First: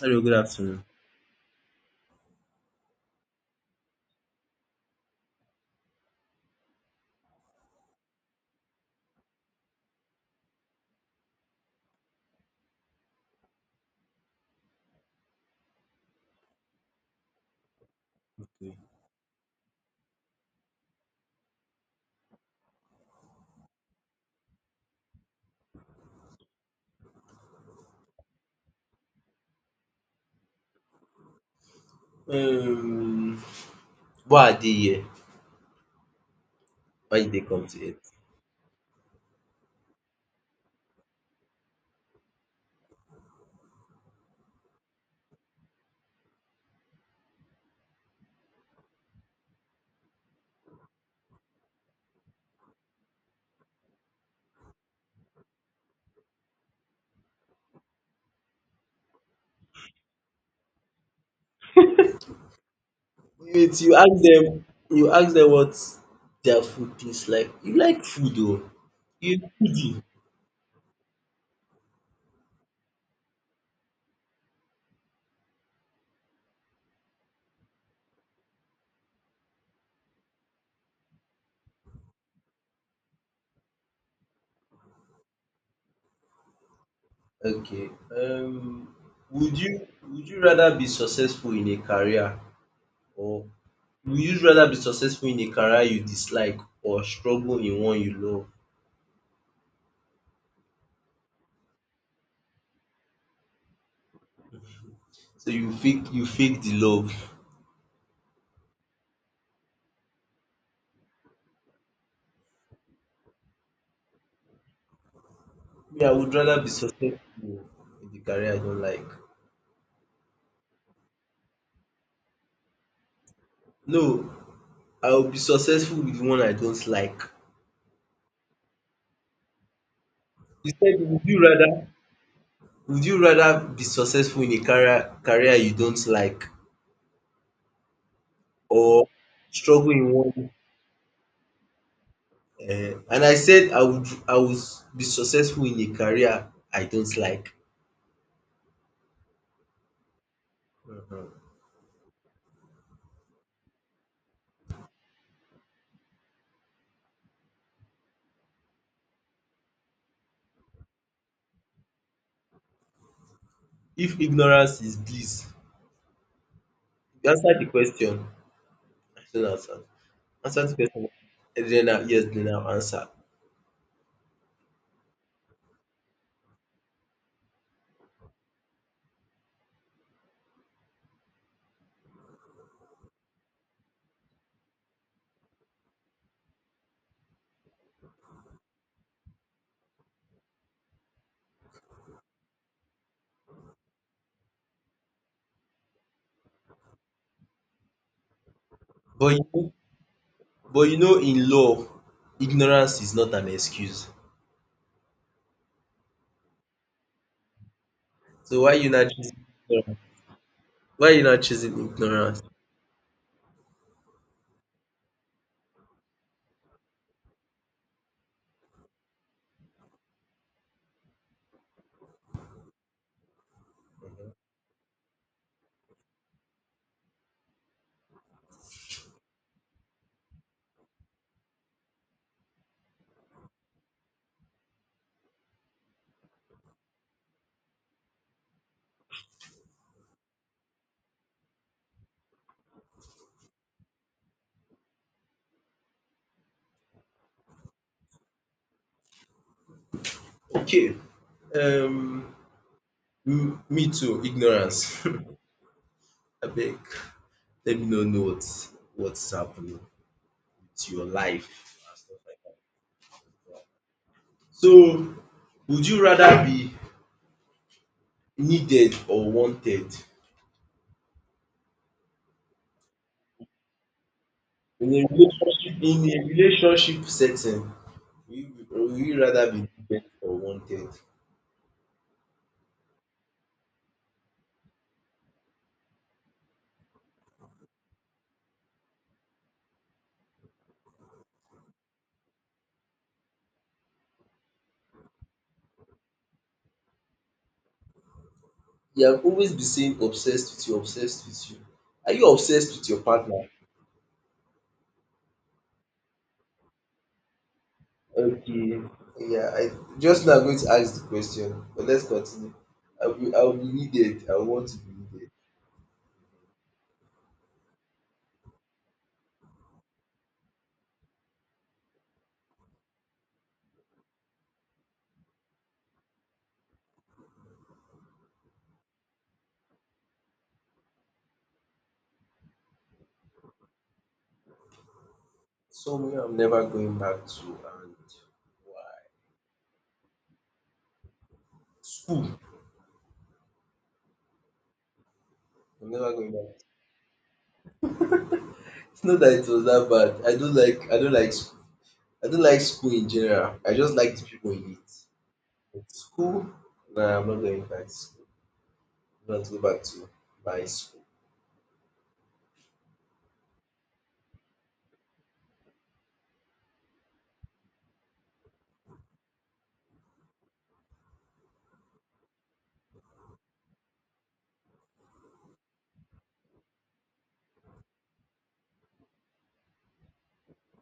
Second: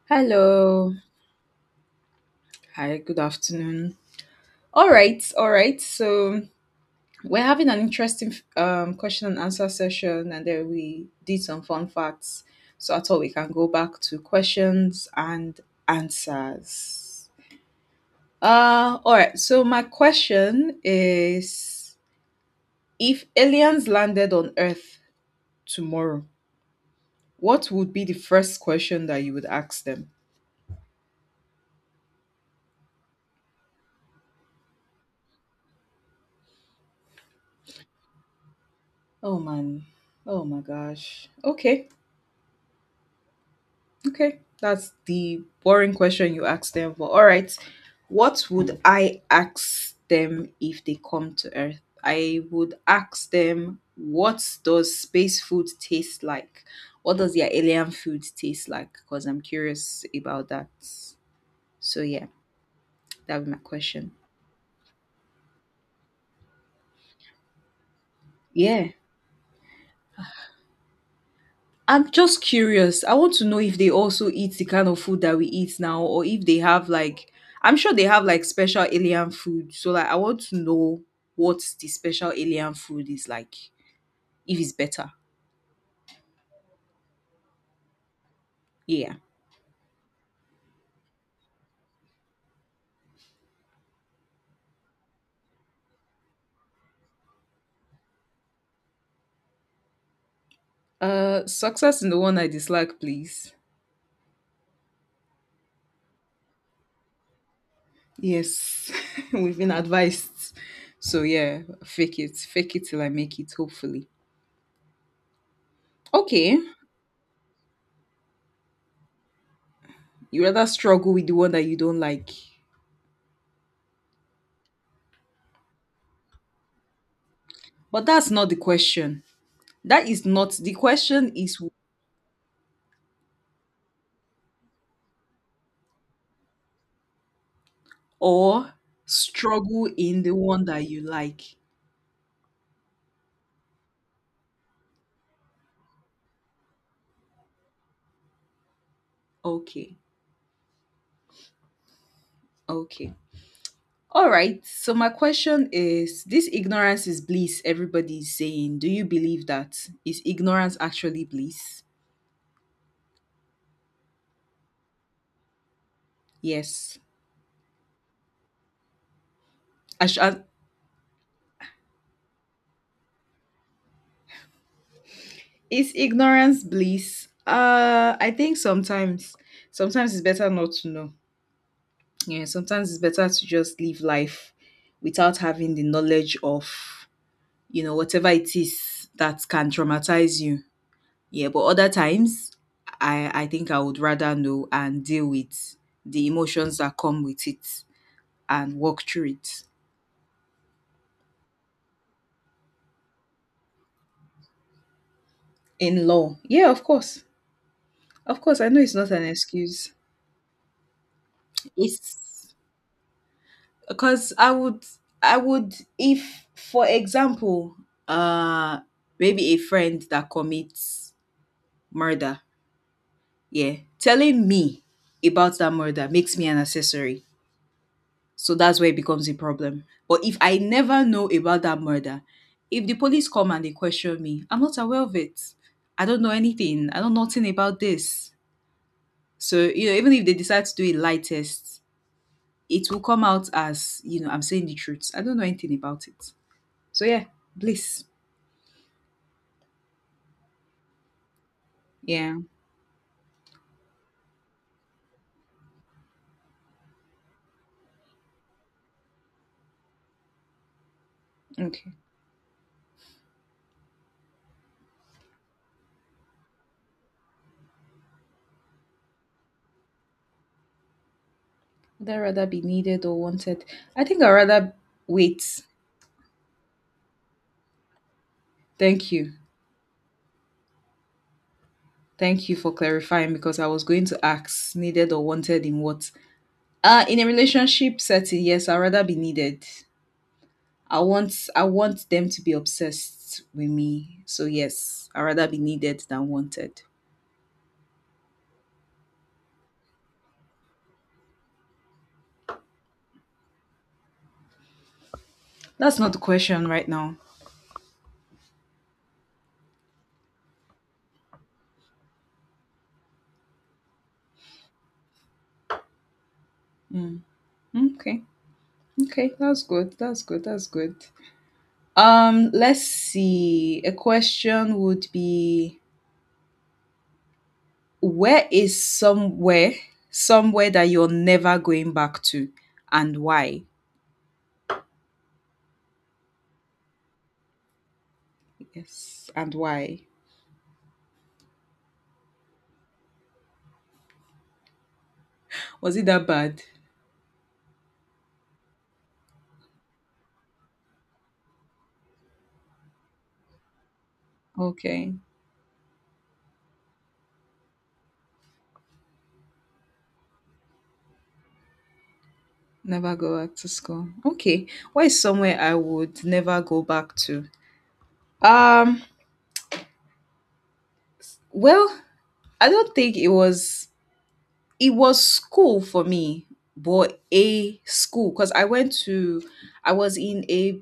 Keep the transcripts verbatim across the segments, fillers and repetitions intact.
Hello, good afternoon. Hello. Hi, good afternoon. All right, all right. So we're having an interesting um, question and answer session, and then we did some fun facts. So I thought we can go back to questions and answers. Okay. Uh, all right. So my question is, if aliens landed on Earth tomorrow, what would be the first question that you would ask them? um why I dey here? Why you dey come to it? Oh man. Oh my gosh. Okay. Okay, that's the boring question you asked them. But all right, what would I ask them if they come to Earth? I would ask them, what does space food taste like? What does their alien food taste like? Because I'm curious about that. So yeah, that would be my Wait, you question. ask them. You ask them what their food taste like? You like food oo. Yeah. You foodie. I'm just curious. I want to know if they also eat the kind of food that we eat now, or if they have like, I'm sure they have like special alien food. So like, I want to know what the special alien food is like, if it's better. Okay. um Yeah. would you would you rather be successful in a career or would you rather be successful in a career you dislike or struggle in one you love? Uh, success in the one I dislike, please. So you fake you fake the love. Yes, we've been advised. So yeah, fake it, fake it till I make it. Hopefully. Me, I would rather Okay, be successful in the career I don't like. you rather struggle with the one that you don't like, No, I will be successful with one I don't like. but that's not the question. That is not the You said would question. you Is rather would you rather be successful in a career career you don't like or or struggle struggle in in the one. one that you like. Um and I said I would I would be successful in a career I don't like. Okay, um okay. All right. So, my question is this ignorance is bliss, everybody is saying. Do you believe that? Is ignorance actually bliss? If ignorance is bliss. Yes. You answered the question. I still not answer. I sh- I- Answer the question. And then I, yes, then I'll answer. is ignorance bliss? Uh, I think sometimes. Sometimes it's better not to know. Yeah, sometimes it's better to just live life without having the knowledge of, you know, whatever it is that can traumatize you. Yeah, but other times I I think I would rather know and deal with the emotions that come with it and work through But you it. know but you know in law ignorance is not an excuse. In law. Yeah, of course. Of course, So I why know you it's not not an choose? excuse. Why are you not choosing ignorance? It's because I would I would, if for example, uh maybe a friend that commits murder, yeah, telling me about that murder makes me an accessory. So that's where it becomes a problem. But if I never know about that murder, if the police come and they question me, I'm not aware of it. I don't know anything. I know nothing about this. So, you know, even if they decide to do a lie test, it will come out as, you know, I'm saying the truth. I don't know anything about it. So yeah, bliss. Okay. Um, Yeah. m- me too. Ignorance. I beg. Let me know know what's what's happening with your life Okay. and stuff like that. So, would you rather be needed or wanted Would I rather be needed or wanted? I think I'd rather in a wait. relationship, in a relationship setting? Will you, will Thank you you. rather be needed or wanted? Thank you for clarifying because I was going to ask needed or wanted in what. Uh, in a relationship setting, yes, I'd rather be needed. I want I want them to be obsessed with me. So yes, I'd rather be needed than wanted. You have always been saying obsessed with you, obsessed with you. Are you obsessed with your partner? That's not the question right now. Okay, yeah, I just now I'm going to ask the question, but let's continue. I will, I will be needed. I want to be needed. Mm. Okay. Okay, that's good. That's good. That's good. Um, let's see. A question would be, where is somewhere somewhere that you're never going back to, and why? Somewhere I'm never going back to, and why? Yes, and why? School. I'm Was it never that going bad? back. It's not that it was that bad. I don't like. I don't like. School. I don't like school in general. I just like the people in it. Okay. But school. Nah, I'm not going back to school. I'm not going back to my school. Never go back to school. Okay. What is somewhere I would never go back to? Um, well, I don't think it was, it was school for me, but a school because I went to I was in a,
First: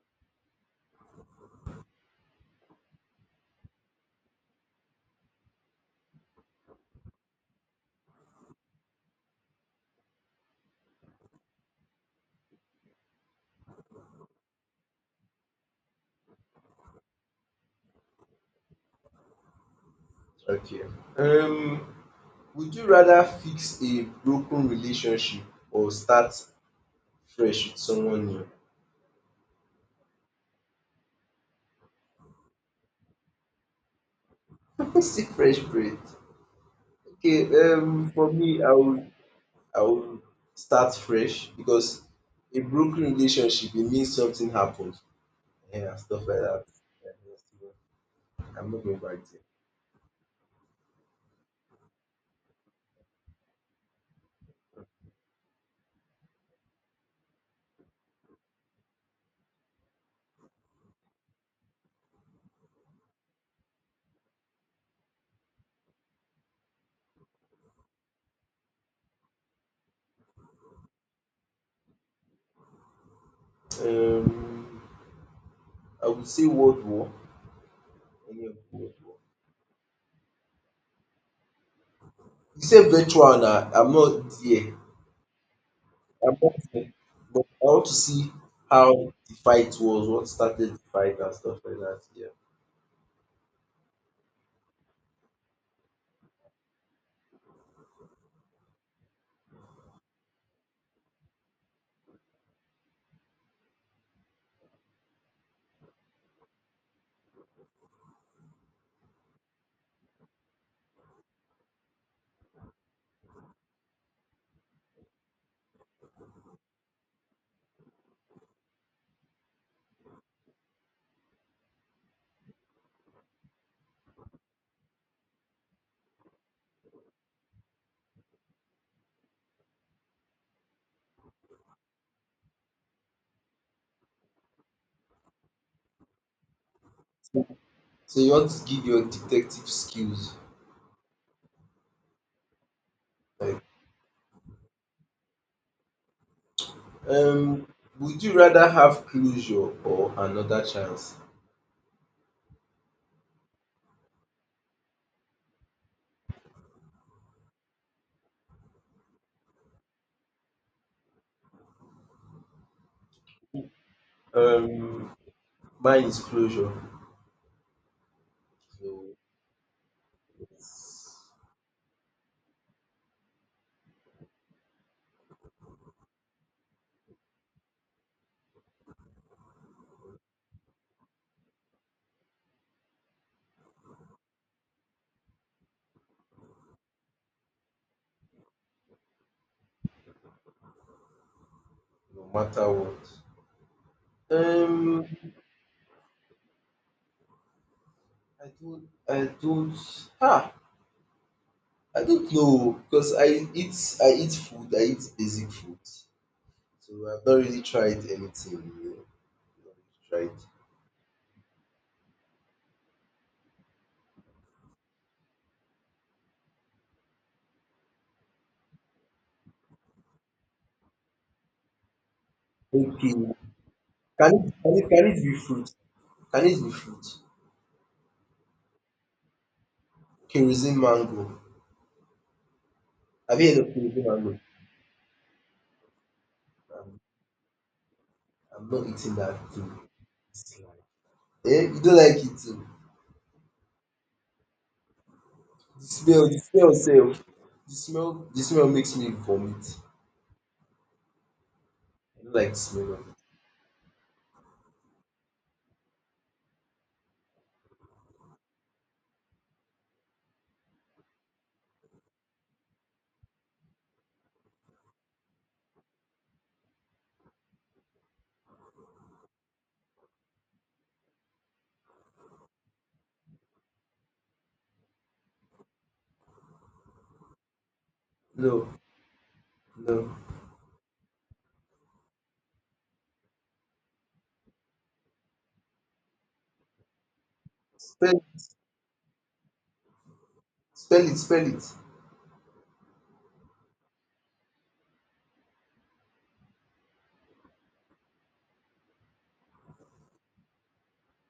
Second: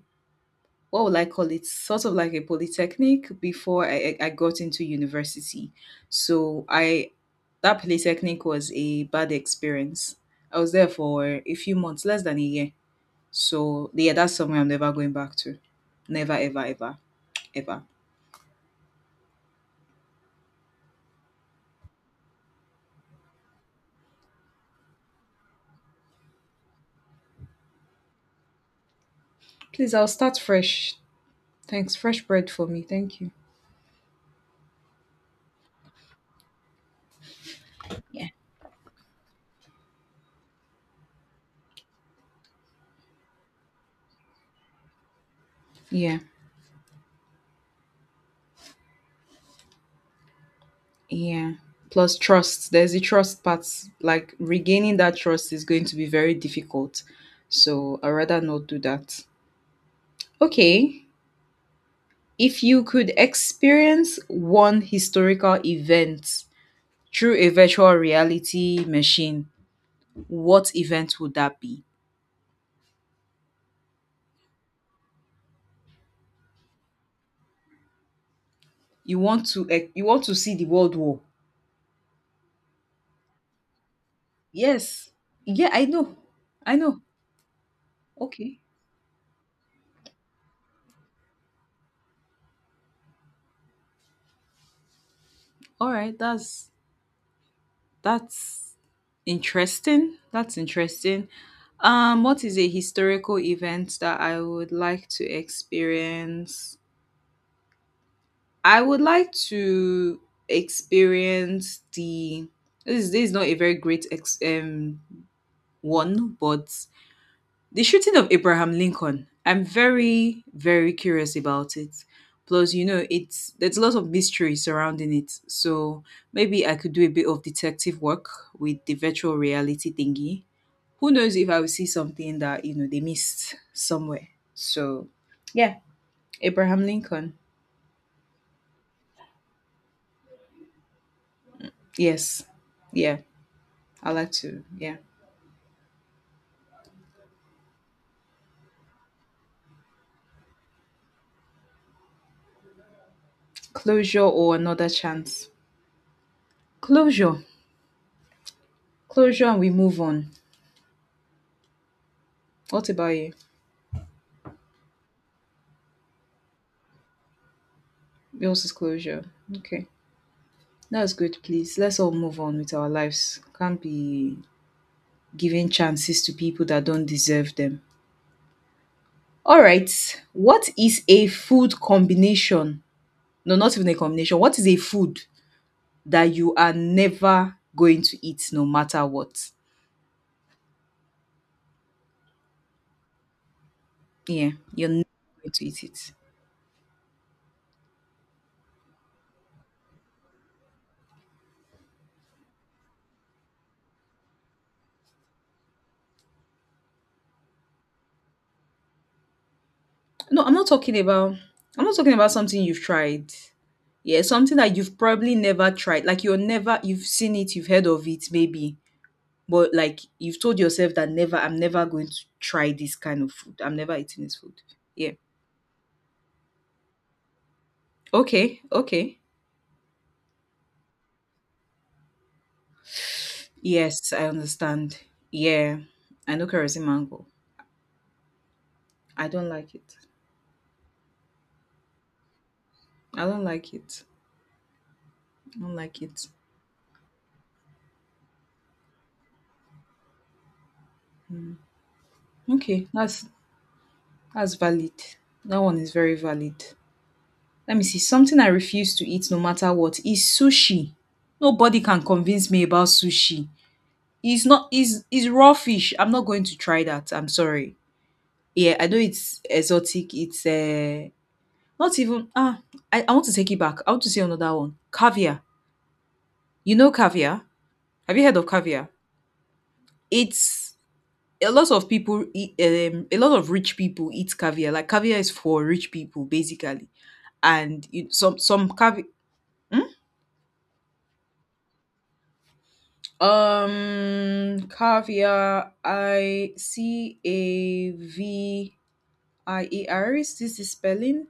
what would I call it, sort of like a polytechnic before I, I I got into university. So I that polytechnic was a bad experience. I was there for a few months, less than a year. So yeah, that's somewhere I'm never going back to. Never, ever, ever, ever. Okay. Um, would you rather fix a broken relationship or start fresh with someone new? Please, I'll start fresh. Thanks. Fresh bread for me. Thank you. See fresh breath. Okay, um, Yeah. for me, I would I would start fresh because a broken relationship, it means something happened. Yeah, Yeah. stuff like that. Yeah, yeah, still, I'm not going back Yeah. Plus trust. There's the trust part. Like regaining that trust is going to be very difficult. So I'd rather not do that. Okay. If you could experience one historical event through a virtual reality machine, what event would that be? there. Um, I would say World War. Any of the World War. You want to, eh, you want to see the World War? You say virtual now. I'm not there. Yes. Yeah, I know. I'm not I there. know. But I want to see Okay. how the fight was, what started the fight and stuff like that. Yeah. All right. That's that's interesting. That's interesting. Um, what is a historical event that I would like to experience? I would like to experience. The this is, this is not a very great ex- um one, but the shooting of Abraham Lincoln, I'm very, very curious about it. Plus, you know, it's there's a lot of mystery surrounding it. So maybe I could do a bit of detective work with the virtual reality thingy. Who knows, if I will see something that, you know, they missed somewhere. So yeah, Abraham Lincoln. So so you want to give your detective skills. Yes. Yeah. Like, I like to, yeah. um, would you rather have closure or another chance? Closure or another chance. Closure. Closure and we move on. What about you? Um, mine is closure. Yours is So closure. Okay. it's That's good, please. Let's all move on with our lives. Can't be giving chances to people that don't deserve them. All right. What is a food combination? No, not even a combination. What is a food that you are never going to eat no matter what? no matter what. Yeah, you're Um, never going to eat it. I don't, I don't, ah, I don't know because I eat, I eat food, I eat basic food, so I've not really tried anything. You know, not really tried. No, I'm not talking about I'm not talking about something you've tried. Yeah, something that you've probably never tried. Like you're never, you've seen it, you've heard of it, maybe. But like you've told yourself that never, I'm never going to try this Okay, kind of food. I'm never eating can this food. it, can it, can Yeah. it be fruit? Can it be fruit? Okay, okay. Kerosene mango. Have you heard of kerosene Yes, I mango? understand. Yeah. I know kerosene mango. I'm not eating I don't that like thing. it. Eh? You don't like it too. I don't like it. I don't The like it. smell, the smell sef. The smell, the smell makes me vomit. I don't like the Okay, smell of it. that's that's valid. That one is very valid. Let me see. Something I refuse to eat no matter what is sushi. Nobody can convince me about sushi. It's not, is is raw fish. I'm not going to try that. I'm sorry. Yeah, I know it's exotic, it's, uh, not even ah, I I want to take it back. I want to say another one. Caviar. You know caviar? Have you heard of No, caviar? no. It's, a lot of people eat, um, a lot of rich people eat caviar. Like caviar is for rich people basically. And Spell it, some it, some caviar spell it, spell it. um, caviar. I C A V I A R. Is this the spelling?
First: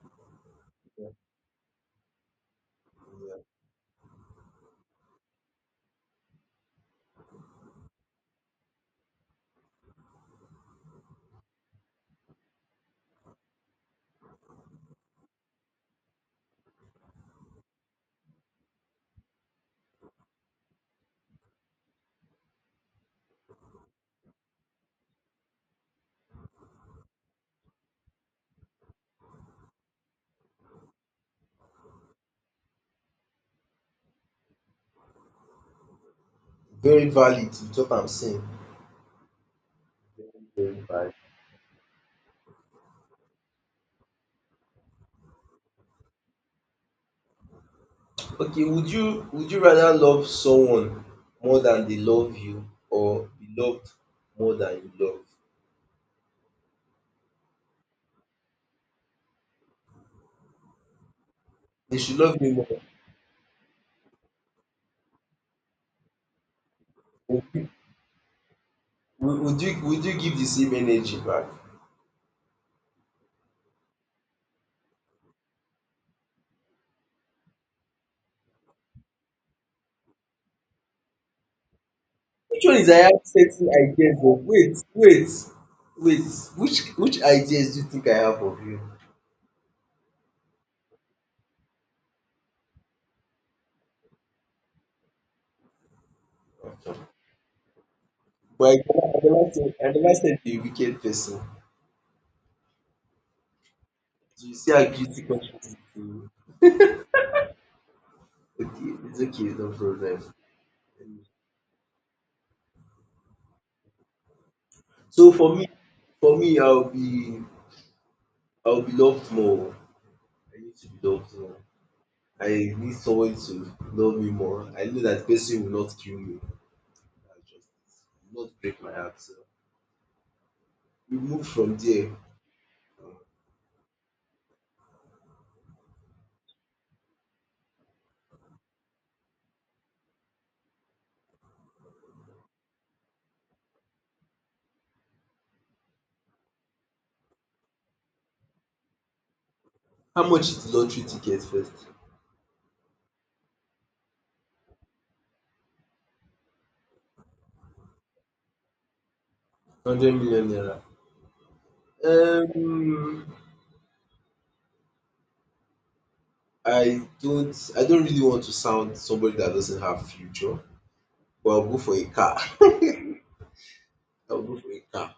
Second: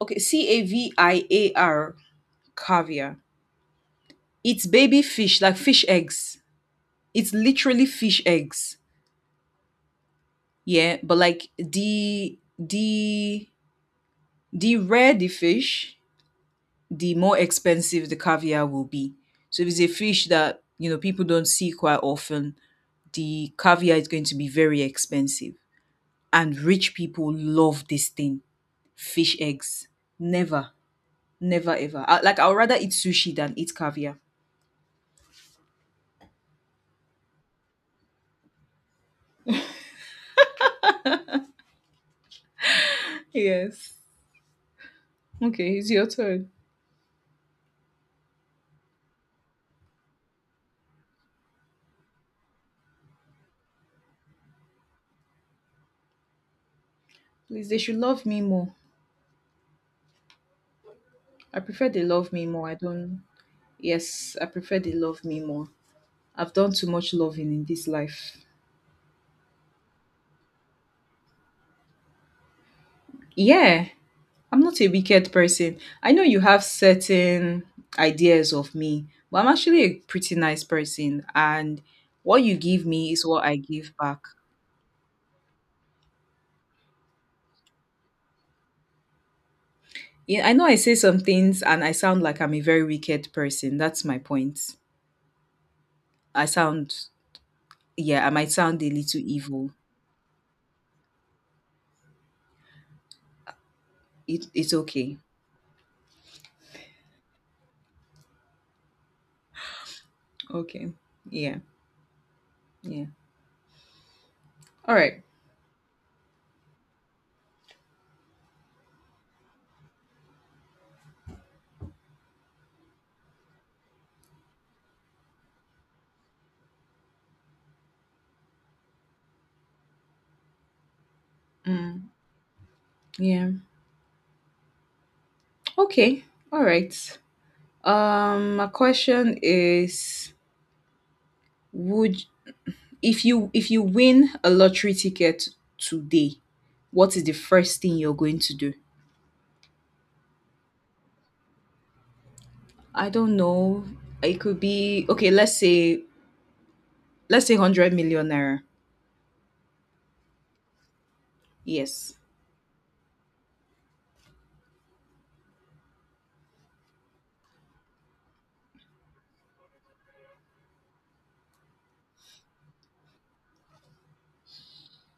Okay, C A V Yeah, I A R. Caviar. yeah. It's baby fish, like fish eggs. It's literally fish eggs. Yeah, but like the the the rare the fish, the more expensive the caviar will be. So if it's a fish that you know people don't see quite often, the caviar is going to be very expensive. And rich people love this thing, fish eggs. Never, never ever. I, like I'd rather eat sushi than eat caviar. Very valid with what I'm saying. Very very valid. Yes. Okay, it's your turn. Okay, would you would you rather love someone more than they love you or be loved more than you love? Please, they should love me more. I prefer They they should love love me you more. more. I don't. Yes, I prefer they love me more. I've done too much Would loving in you this life. would would you would you give the same energy back? Yeah, I'm not a wicked person. I know you have certain ideas of me, but I'm actually a pretty nice person. And what you Which one give is I me have is what I certain give ideas back. of? Wait, wait, wait. Which which ideas do you think I have of you? Yeah, I know I say some things and I sound like I'm a very wicked person. That's my point. I sound, yeah, I might But sound I a never, I little never evil. said I never said you're a wicked person. It, Do you see it's how okay. guilty conscience is? Okay, it's okay, no problem. Okay. Yeah. Yeah. All right. So for me, for me, I'll be I'll be loved more. I need to be loved more. I need someone to love me more. I know that person will not kill me. That's just will not break my heart. So we move from there. Mm. Yeah. Okay. All right. Um my question is, would if you if you win a lottery ticket today, what is the first thing you're going to do? How much is the lottery ticket first? I don't know. It could be, okay, let's say let's say one hundred million naira. one hundred million naira. Yes. Um, I don't I don't really want to sound somebody that doesn't have future, but I'll go for a car. I'll go for a car.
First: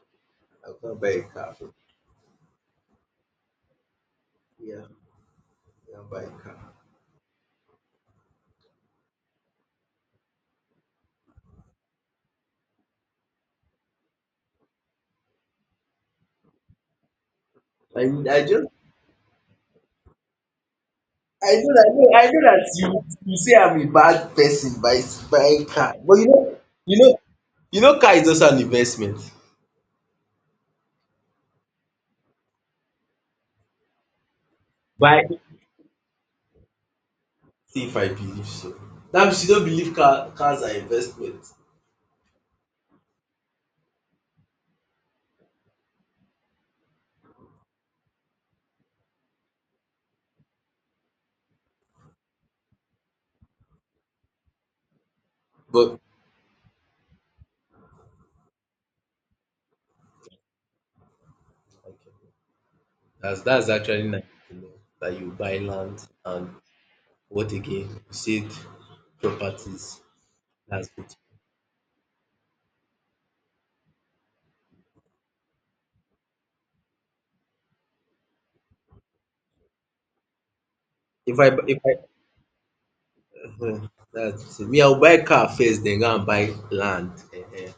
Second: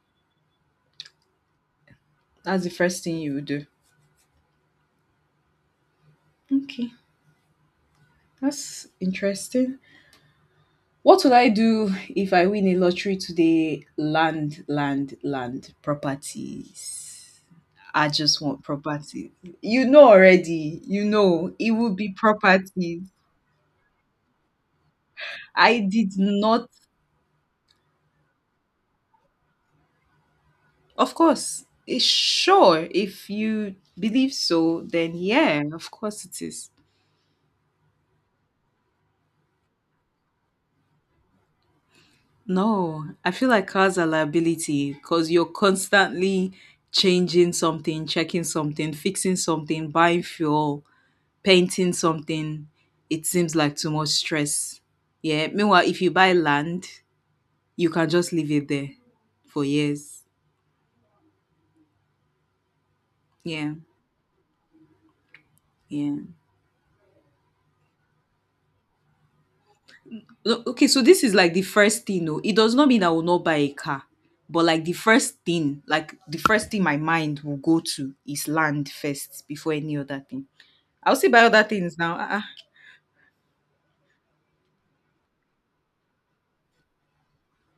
I'll go and buy a car. That's the first thing you would do. Yeah, yeah, I'll buy a car. Okay. That's interesting. What would I do if I win a lottery today? Land, land, land, properties. I I just I want just property. You know already, you I know, it know that, will no, be I know that property. you you say I'm a bad person by s- buying I car. did But you know, not, you know you know car is also an investment. of course, eh, sure, if you believe so, then Buy yeah, of course it is. if I believe so. Now she don't believe car, cars are investment. No, I feel like cars are liability because you're constantly changing something, checking something, fixing something, buying fuel, painting something. It seems like too much stress. Yeah. Meanwhile, But if you buy land, you can just leave it there for years. okay. That's that's Yeah, actually nice to know that you buy land yeah. and what again? You said properties. No, okay, That's so good. this is like the first thing, no. It does not mean I will not buy a car, but like the first thing, like the first thing my mind will go to is land first before any other thing. I'll say If buy I other bu- if I things now. Ah, um that's it. Me, I'll buy car first, then go and buy land. Ehen.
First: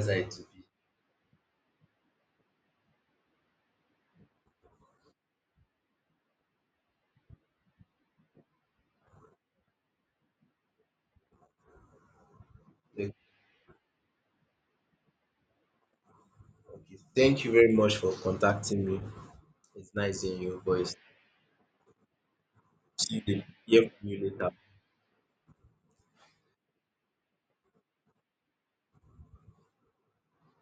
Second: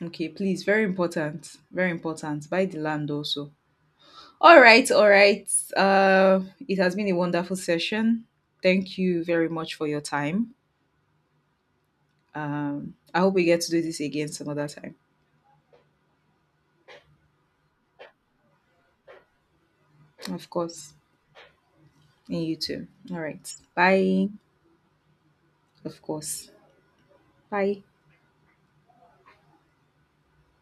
ah. how Okay, it please. will Very important. Very important. Buy the land also. All right, all right. Uh, it has been a wonderful session. Thank you very much for your time. Um, be. Okay. I hope we get to do this again some other time. Okay. Thank you very much for contacting me. It's nice hearing Of your course. voice. And you too. All See you. right. Hear from you Bye. later. Of course. Bye.